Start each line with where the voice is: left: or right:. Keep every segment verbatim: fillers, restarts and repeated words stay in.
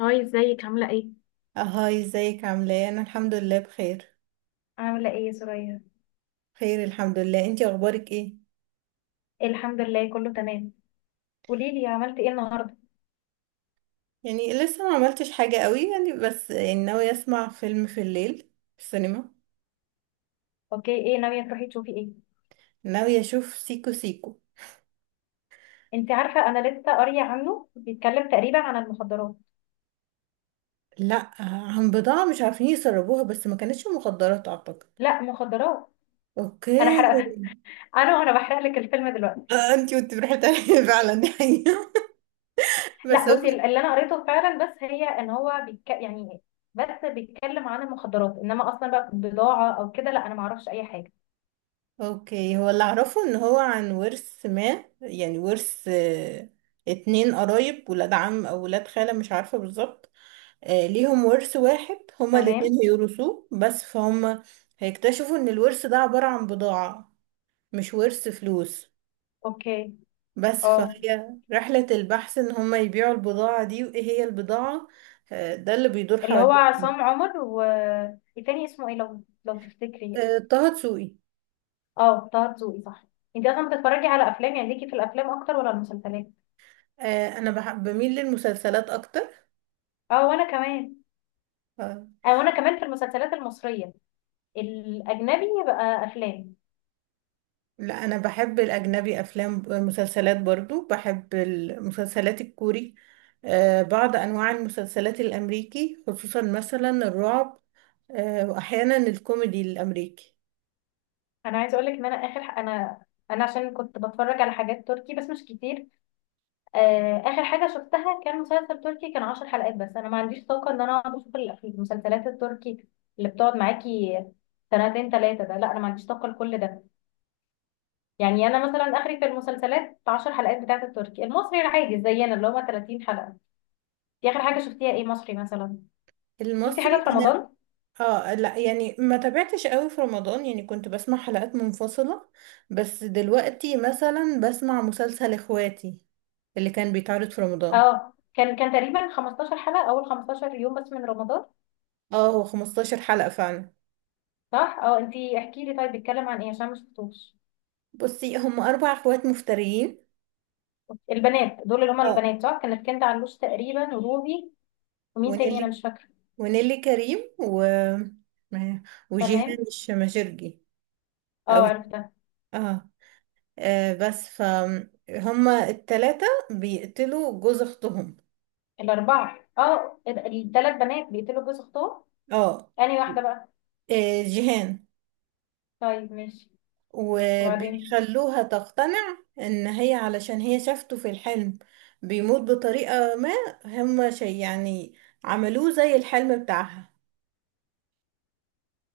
left: هاي، ازيك؟ عاملة ايه؟
right: هاي، ازيك؟ عامله ايه؟ انا الحمد لله بخير.
left: عاملة ايه يا سرايا؟
right: خير، الحمد لله. انتي اخبارك ايه؟
left: الحمد لله كله تمام. قوليلي عملتي ايه النهاردة؟
right: يعني لسه ما عملتش حاجه قوي، يعني بس يعني ناويه اسمع فيلم في الليل في السينما.
left: اوكي، ايه ناوية تروحي تشوفي ايه؟
right: ناويه اشوف سيكو سيكو.
left: انت عارفة انا لسه قارية عنه، بيتكلم تقريبا عن المخدرات.
right: لا، عن بضاعه مش عارفين يسربوها، بس ما كانتش مخدرات اعتقد.
left: لا، مخدرات. انا
right: اوكي.
left: حرقت انا وانا بحرق لك الفيلم دلوقتي.
right: آه، انتي كنت بتحكي فعلا دي حقيقه.
left: لا
right: بس هو
left: بصي، اللي انا قريته فعلا بس هي ان هو بيتك... يعني بس بيتكلم عن المخدرات، انما اصلا بقى بضاعة او كده لا، انا معرفش اي حاجة.
right: اوكي. هو اللي اعرفه ان هو عن ورث، ما يعني ورث. آه، اتنين قرايب، ولاد عم او ولاد خاله، مش عارفه بالظبط. آه، ليهم ورث واحد، هما الاتنين
left: تمام.
right: هيورثوه، بس فهم هيكتشفوا ان الورث ده عبارة عن بضاعة، مش ورث فلوس.
left: اوكي.
right: بس
left: اه،
right: فهي رحلة البحث ان هما يبيعوا البضاعة دي، وايه هي البضاعة. آه، ده اللي بيدور
left: اللي هو
right: حوالين.
left: عصام عمر، والتاني اسمه ايه لو لو تفتكري؟
right: آه، طه دسوقي.
left: اه، طه دسوقي صح. انت اصلا بتتفرجي على افلام؟ يعني ليكي في الافلام اكتر ولا المسلسلات؟
right: آه، انا بحب بميل للمسلسلات اكتر.
left: اه وانا كمان.
right: آه،
left: اه وانا كمان في المسلسلات المصريه، الاجنبي بقى افلام.
right: لا، انا بحب الاجنبي افلام مسلسلات، برضو بحب المسلسلات الكوري. آه، بعض انواع المسلسلات الامريكي، خصوصا مثلا الرعب. آه، واحيانا الكوميدي الامريكي.
left: انا عايزه اقول لك ان انا اخر ح- انا انا عشان كنت بتفرج على حاجات تركي بس مش كتير. آه اخر حاجه شفتها كان مسلسل تركي، كان عشر حلقات. بس انا ما عنديش طاقه ان انا اقعد اشوف الأف- المسلسلات التركي اللي بتقعد معاكي سنتين ثلاثه، ده لا انا ما عنديش طاقه لكل ده. يعني انا مثلا اخري في المسلسلات عشر حلقات، بتاعت التركي. المصري العادي زينا اللي هما ثلاثين حلقه، دي اخر حاجه شفتيها ايه مصري مثلا؟ شفتي
right: المصري
left: حاجه في
right: انا.
left: رمضان؟
right: اه، لا يعني ما تابعتش قوي في رمضان، يعني كنت بسمع حلقات منفصلة. بس دلوقتي مثلا بسمع مسلسل اخواتي، اللي كان بيتعرض في رمضان.
left: اه كان كان تقريبا خمستاشر حلقه، اول خمستاشر يوم بس من رمضان.
right: اه، هو خمستاشر حلقة فعلا.
left: صح. اه انتي احكي لي طيب، بيتكلم عن ايه عشان ما شفتوش؟
right: بصي، هم اربع اخوات مفتريين.
left: البنات دول، اللي هما
right: اه،
left: البنات صح، كانت كنت علوش تقريبا وروبي، ومين تاني
right: ونيلي.
left: انا مش فاكره؟
right: ونيلي كريم و وجيهان
left: تمام،
right: الشماشرجي.
left: اه
right: او
left: عرفتها.
right: اه آه، بس فهم التلاتة بيقتلوا جوز اختهم.
left: الاربعه، اه الثلاث بنات بيقتلوا جوز اختهم.
right: اه.
left: انهي واحده بقى؟
right: آه، جيهان.
left: طيب ماشي. وبعدين؟
right: وبيخلوها تقتنع ان هي، علشان هي شافته في الحلم بيموت بطريقة ما، هم شيء يعني عملوه زي الحلم بتاعها.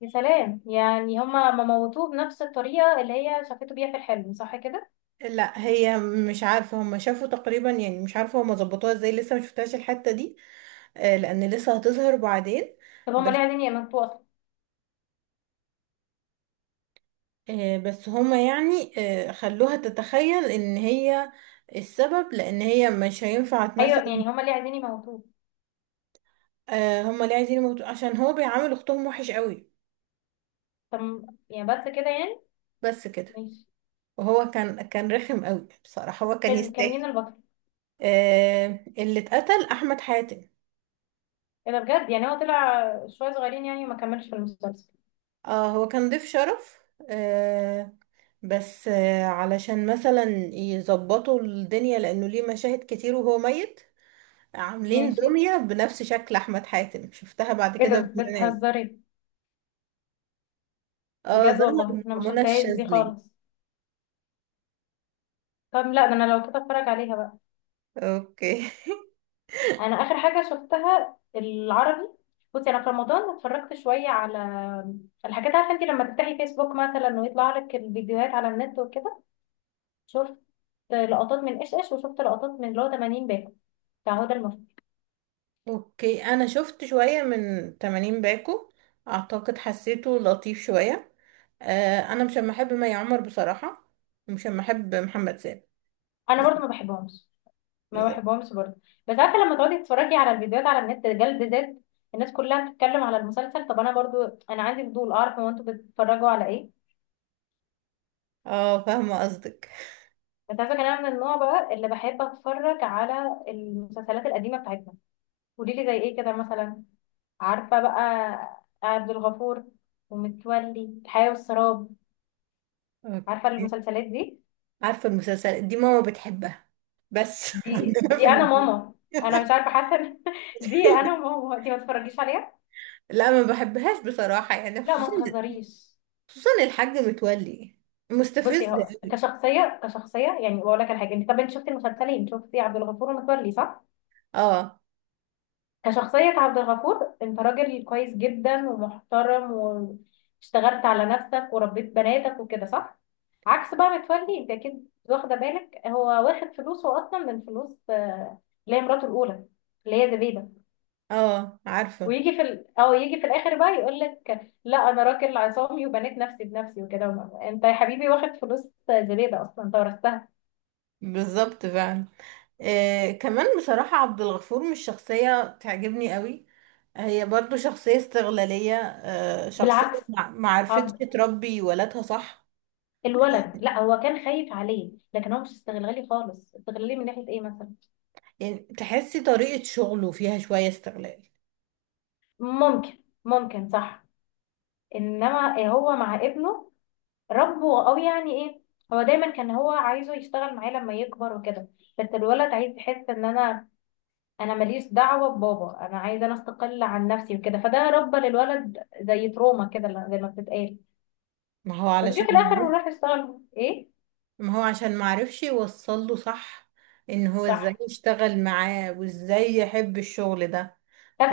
left: يا سلام، يعني هما ما موتوه بنفس الطريقه اللي هي شافته بيها في الحلم، صح كده؟
right: لا، هي مش عارفة، هم شافوا تقريبا يعني، مش عارفة هم ظبطوها ازاي، لسه مشفتهاش الحتة دي. آه، لان لسه هتظهر بعدين،
left: طب هما
right: بس،
left: ليه عايزين يموتوه؟
right: آه، بس هما يعني. آه، خلوها تتخيل ان هي السبب، لان هي مش هينفع
left: ايوه،
right: تمثل.
left: يعني هما اللي عايزين يموتوه.
right: آه، هما ليه عايزين يموتوا عشان هو بيعامل اختهم وحش قوي.
left: طب يعني بس كده يعني؟
right: بس كده.
left: ماشي.
right: وهو كان كان رخم قوي بصراحة، هو كان
left: كان كان مين
right: يستاهل.
left: البطل؟
right: آه، اللي اتقتل احمد حاتم.
left: ايه ده بجد؟ يعني هو طلع شويه صغيرين يعني، وما كملش في المسلسل.
right: اه، هو كان ضيف شرف. آه بس آه علشان مثلا يظبطوا الدنيا، لانه ليه مشاهد كتير وهو ميت. عاملين
left: ماشي.
right: دمية بنفس شكل احمد حاتم، شفتها بعد
left: ايه ده
right: كده في برنامج.
left: بتهزري؟
right: اه،
left: بجد
right: ظهر.
left: والله انا ما
right: مع منى
left: شفتهاش دي
right: الشاذلي.
left: خالص. طب لا، ده انا لو كده اتفرج عليها بقى.
right: اوكي.
left: انا اخر حاجه شفتها العربي. بصي انا في رمضان اتفرجت شويه على الحاجات، عارفه انت لما تفتحي فيسبوك مثلا ويطلع لك الفيديوهات على النت وكده، شفت لقطات من ايش ايش، وشفت لقطات من اللي هو تمانين باكو بتاع هدى المفتي.
right: اوكي، انا شفت شوية من تمانين باكو، اعتقد حسيته لطيف شوية. آه انا مش أما احب مي عمر بصراحة، ومش أما احب محمد سامي.
left: انا برضو ما بحبهمش، ما بحبهمش برضو. بس عارفه لما تقعدي تتفرجي على الفيديوهات على النت رجال بالذات، الناس كلها بتتكلم على المسلسل، طب انا برضو انا عندي فضول اعرف هو انتوا بتتفرجوا على ايه.
right: اه، فاهمة قصدك.
left: بس عارفه كان انا من النوع بقى اللي بحب اتفرج على المسلسلات القديمه بتاعتنا. قولي لي زي ايه كده مثلا؟ عارفه بقى عبد الغفور، ومتولي، الحياه والسراب، عارفه
right: اوكي.
left: المسلسلات دي؟
right: عارفة المسلسل دي ماما بتحبها، بس
left: دي
right: عندنا في
left: دي انا
right: البيت.
left: ماما. انا مش عارفه، حاسه إن- دي انا ماما، دي ما تتفرجيش عليها.
right: لا، ما بحبهاش بصراحة، يعني
left: لا
right: خصوصا
left: ما تهزريش.
right: خصوصا الحاج متولي
left: بصي
right: مستفز
left: هو
right: قوي.
left: كشخصيه، كشخصيه يعني بقول لك الحاجه، انت طب انت شفتي المسلسلين، شفتي عبد الغفور ومتولي صح؟
right: اه،
left: كشخصيه عبد الغفور انت راجل كويس جدا ومحترم، واشتغلت على نفسك وربيت بناتك وكده صح. عكس بقى متولي، انت اكيد واخده بالك هو واخد فلوسه اصلا من فلوس آه، اللي هي مراته الاولى اللي هي زبيده.
right: اه، عارفة.
left: ويجي في ال... او يجي في الاخر بقى يقول لك لا انا راجل عصامي وبنيت نفسي بنفسي وكده. انت يا حبيبي واخد فلوس زبيده اصلا، انت ورثتها.
right: بالظبط، فعلا. آه، كمان بصراحة عبد الغفور مش شخصية تعجبني قوي. هي برضو شخصية استغلالية، آه شخصية،
left: بالعكس.
right: مع- معرفتش
left: عبد
right: تربي ولادها، صح.
left: الولد، لا هو كان خايف عليه، لكن هو مش استغلالي خالص. استغلالي من ناحية ايه مثلا؟
right: يعني تحسي طريقة شغله فيها شوية استغلال.
left: ممكن ممكن صح. انما هو مع ابنه ربه، او يعني ايه، هو دايما كان هو عايزه يشتغل معاه لما يكبر وكده. بس الولد عايز يحس ان انا انا ماليش دعوة ببابا، انا عايز انا استقل عن نفسي وكده. فده ربى للولد زي تروما كده زي ما بتتقال.
right: ما هو
left: بس جه
right: علشان
left: في الاخر
right: معرف-
left: وراح يشتغل ايه.
right: ما هو عشان معرفش يوصله، صح. ان هو ازاي
left: صح.
right: يشتغل معاه وازاي يحب الشغل ده.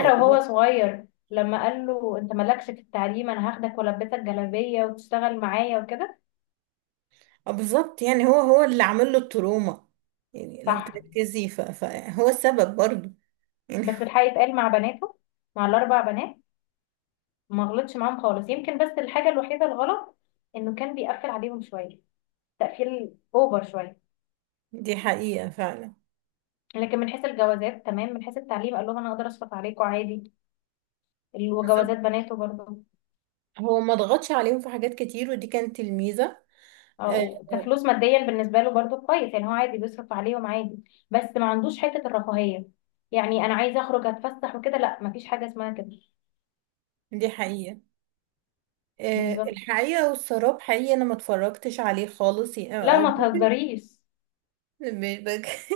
right: هو،
left: وهو صغير لما قال له انت مالكش في التعليم، انا هاخدك والبسك جلابية وتشتغل معايا وكده.
right: آه، بالظبط، يعني هو هو اللي عامل له التروما. يعني لو
left: صح.
right: تركزي، ف- فهو السبب برضو يعني.
left: بس الحقيقة اتقال مع بناته، مع الاربع بنات، ما غلطش معاهم خالص. يمكن بس الحاجة الوحيدة الغلط انه كان بيقفل عليهم شوية، تقفيل اوفر شوية.
right: دي حقيقة فعلا.
left: لكن من حيث الجوازات تمام، من حيث التعليم قال لهم انا اقدر اشفق عليكم عادي،
right: بالظبط.
left: وجوازات بناته برضه.
right: هو ما ضغطش عليهم في حاجات كتير، ودي كانت الميزة. آه،
left: او كفلوس ماديا بالنسبه له برضو كويس، يعني هو عادي بيصرف عليهم عادي. بس ما عندوش حته الرفاهيه، يعني انا عايزه اخرج اتفسح وكده، لا ما فيش حاجه اسمها كده.
right: دي حقيقة. آه،
left: بالظبط.
right: الحقيقة والسراب حقيقي، أنا ما اتفرجتش عليه خالص، ي- أو
left: لا
right: أو
left: ما
right: ممكن.
left: تهزريش.
right: مش بك...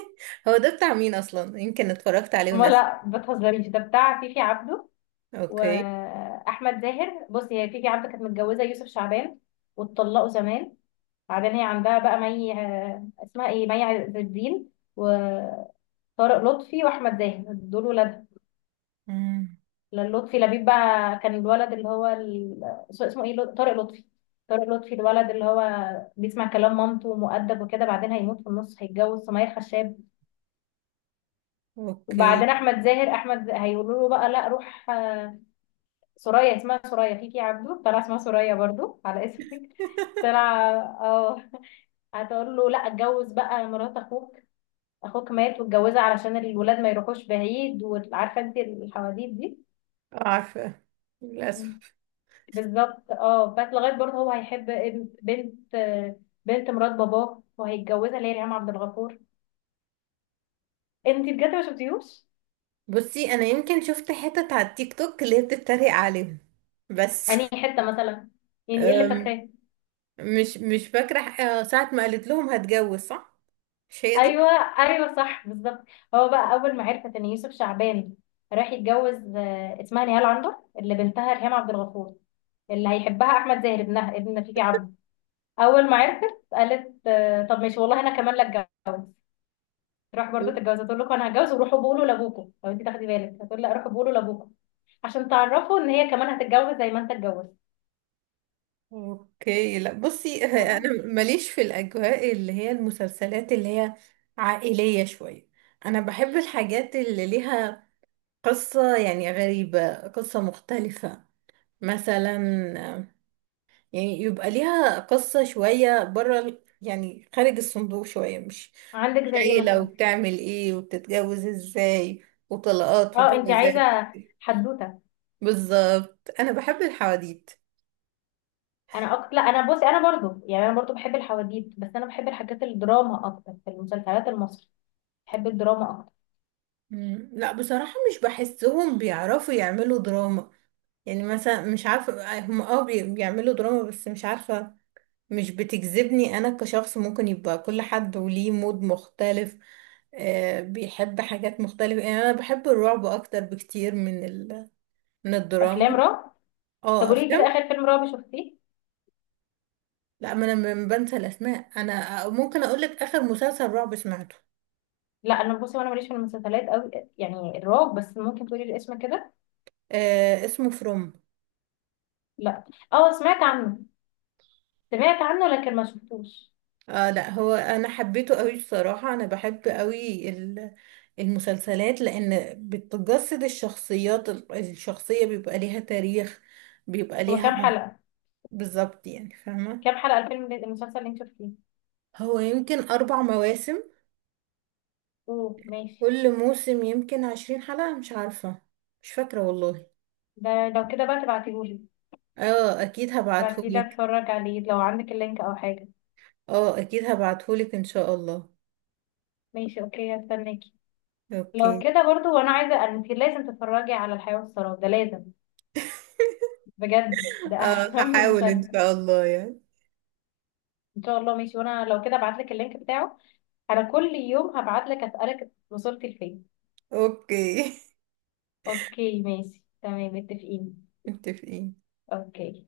right: هو ده بتاع مين أصلا؟ يمكن اتفرجت عليه
left: ما
right: وناسي.
left: لا ما تهزريش، ده بتاع فيفي عبده
right: أوكي.
left: واحمد زاهر. بصي هي فيفي عبده كانت متجوزه يوسف شعبان، واتطلقوا زمان. بعدين هي عندها بقى مي، آه، اسمها ايه، مي عز الدين، وطارق لطفي، واحمد زاهر، دول ولاد.
right: مم.
left: لأن لطفي لبيب بقى كان الولد اللي هو ال... اسمه ايه، لط- طارق لطفي. طارق لطفي الولد اللي هو بيسمع كلام مامته ومؤدب وكده، بعدين هيموت في النص، هيتجوز سمية خشاب.
right: أوكي.
left: وبعدين احمد زاهر، احمد هيقولوا له بقى لا روح آه، سوريا، اسمها سوريا فيكي يا عبدو، طلع اسمها سوريا برضو على اسمك. طلع اه. هتقول له لا اتجوز بقى مرات اخوك، اخوك مات واتجوزها علشان الولاد ما يروحوش بعيد، وعارفه انت الحواديت دي.
right: عارفة. للأسف.
left: بالظبط. اه بس لغايه برضه هو هيحب ابن- بنت، بنت مرات باباه وهيتجوزها، اللي هي ريهام عبد الغفور. انت بجد ما شفتيهوش؟
right: بصي، أنا يمكن شفت حتت على التيك توك اللي هي بتتريق عليهم بس
left: يعني حته مثلا، يعني ايه اللي
right: أم،
left: فاكراه؟
right: مش مش فاكرة ح- آه، ساعة ما قالت لهم هتجوز، صح؟ مش هي دي؟
left: ايوه، ايوه صح بالظبط. هو بقى اول ما عرفت ان يوسف شعبان راح يتجوز آه، اسمها نهال عنبر، اللي بنتها ريهام عبد الغفور، اللي هيحبها احمد زاهر ابنها، ابن فيفي عبده. اول ما عرفت قالت آه، طب ماشي والله انا كمان لا اتجوز. راح برضه تتجوز، تقول لكم انا هتجوز، وروحوا بقولوا لابوكم. لو انت تاخدي بالك هتقول لا، روحوا بقولوا لابوكم، عشان تعرفه ان هي كمان هتتجوز زي ما انت اتجوزت.
right: اوكي، لا، بصي ه-
left: فاهمة؟
right: انا ماليش في الاجواء اللي هي المسلسلات اللي هي عائلية شوية. انا بحب الحاجات اللي ليها قصة، يعني غريبة، قصة مختلفة، مثلا. يعني يبقى ليها قصة شوية بره ال- يعني خارج الصندوق شوية، مش
left: عندك
right: مش
left: زي ايه
right: عيلة
left: مثلا؟
right: وبتعمل ايه وبتتجوز ازاي وطلقات
left: اه انت
right: وجوازات.
left: عايزه حدوته.
right: بالظبط، انا بحب الحواديت.
left: انا اكتر، لا انا بصي انا برضو، يعني انا برضو بحب الحواديت، بس انا بحب الحاجات الدراما اكتر في المسلسلات المصري. بحب الدراما اكتر.
right: مم. لا، بصراحة مش بحسهم بيعرفوا يعملوا دراما. يعني مثلا مش عارفة هم، اه بي- بيعملوا دراما بس مش عارفة. مش بتجذبني أنا كشخص، ممكن يبقى كل حد وليه مود مختلف. آه بيحب حاجات مختلفة، يعني أنا بحب الرعب أكتر بكتير من ال... من
left: افلام
right: الدراما.
left: رعب. طب
right: اه،
left: قولي كده،
right: أفلام.
left: اخر فيلم رعب شفتيه؟
right: لا، ما أنا م- بنسى الأسماء، أنا ممكن أقولك آخر مسلسل رعب سمعته.
left: لا انا بصي وانا ماليش في المسلسلات قوي، يعني الرعب. بس ممكن تقولي الاسم كده.
right: آه، اسمه فروم.
left: لا. اه سمعت عنه، سمعت عنه لكن ما شفتوش.
right: اه، لا، هو انا حبيته قوي بصراحة، انا بحب قوي ال- المسلسلات، لان بتجسد الشخصيات، ال- الشخصية بيبقى ليها تاريخ. بيبقى
left: هو
right: ليها
left: كام حلقه؟
right: بالظبط يعني، فاهمة.
left: كام حلقه الفيلم، المسلسل اللي انت شفتيه؟
right: هو يمكن اربع مواسم،
left: اوه ماشي.
right: كل موسم يمكن عشرين حلقة، مش عارفة، مش فاكرة والله.
left: ده لو كده بقى تبعتيهولي.
right: اه، اكيد
left: ابعتيلي
right: هبعتهولك.
left: اتفرج عليه لو عندك اللينك او حاجة.
right: اه، اكيد هبعتهولك ان شاء الله.
left: ماشي اوكي، هستناكي. لو
right: اوكي.
left: كده برضو، وانا عايزة انت لازم تتفرجي على الحياة والسراب، ده لازم بجد، ده
right: اه،
left: اهم
right: هحاول ان
left: مسلسل.
right: شاء الله يعني.
left: ان شاء الله ماشي، وانا لو كده ابعتلك اللينك بتاعه. انا كل يوم هبعتلك اسألك وصلت لفين.
right: اوكي.
left: اوكي ماشي تمام، متفقين.
right: متفقين.
left: اوكي.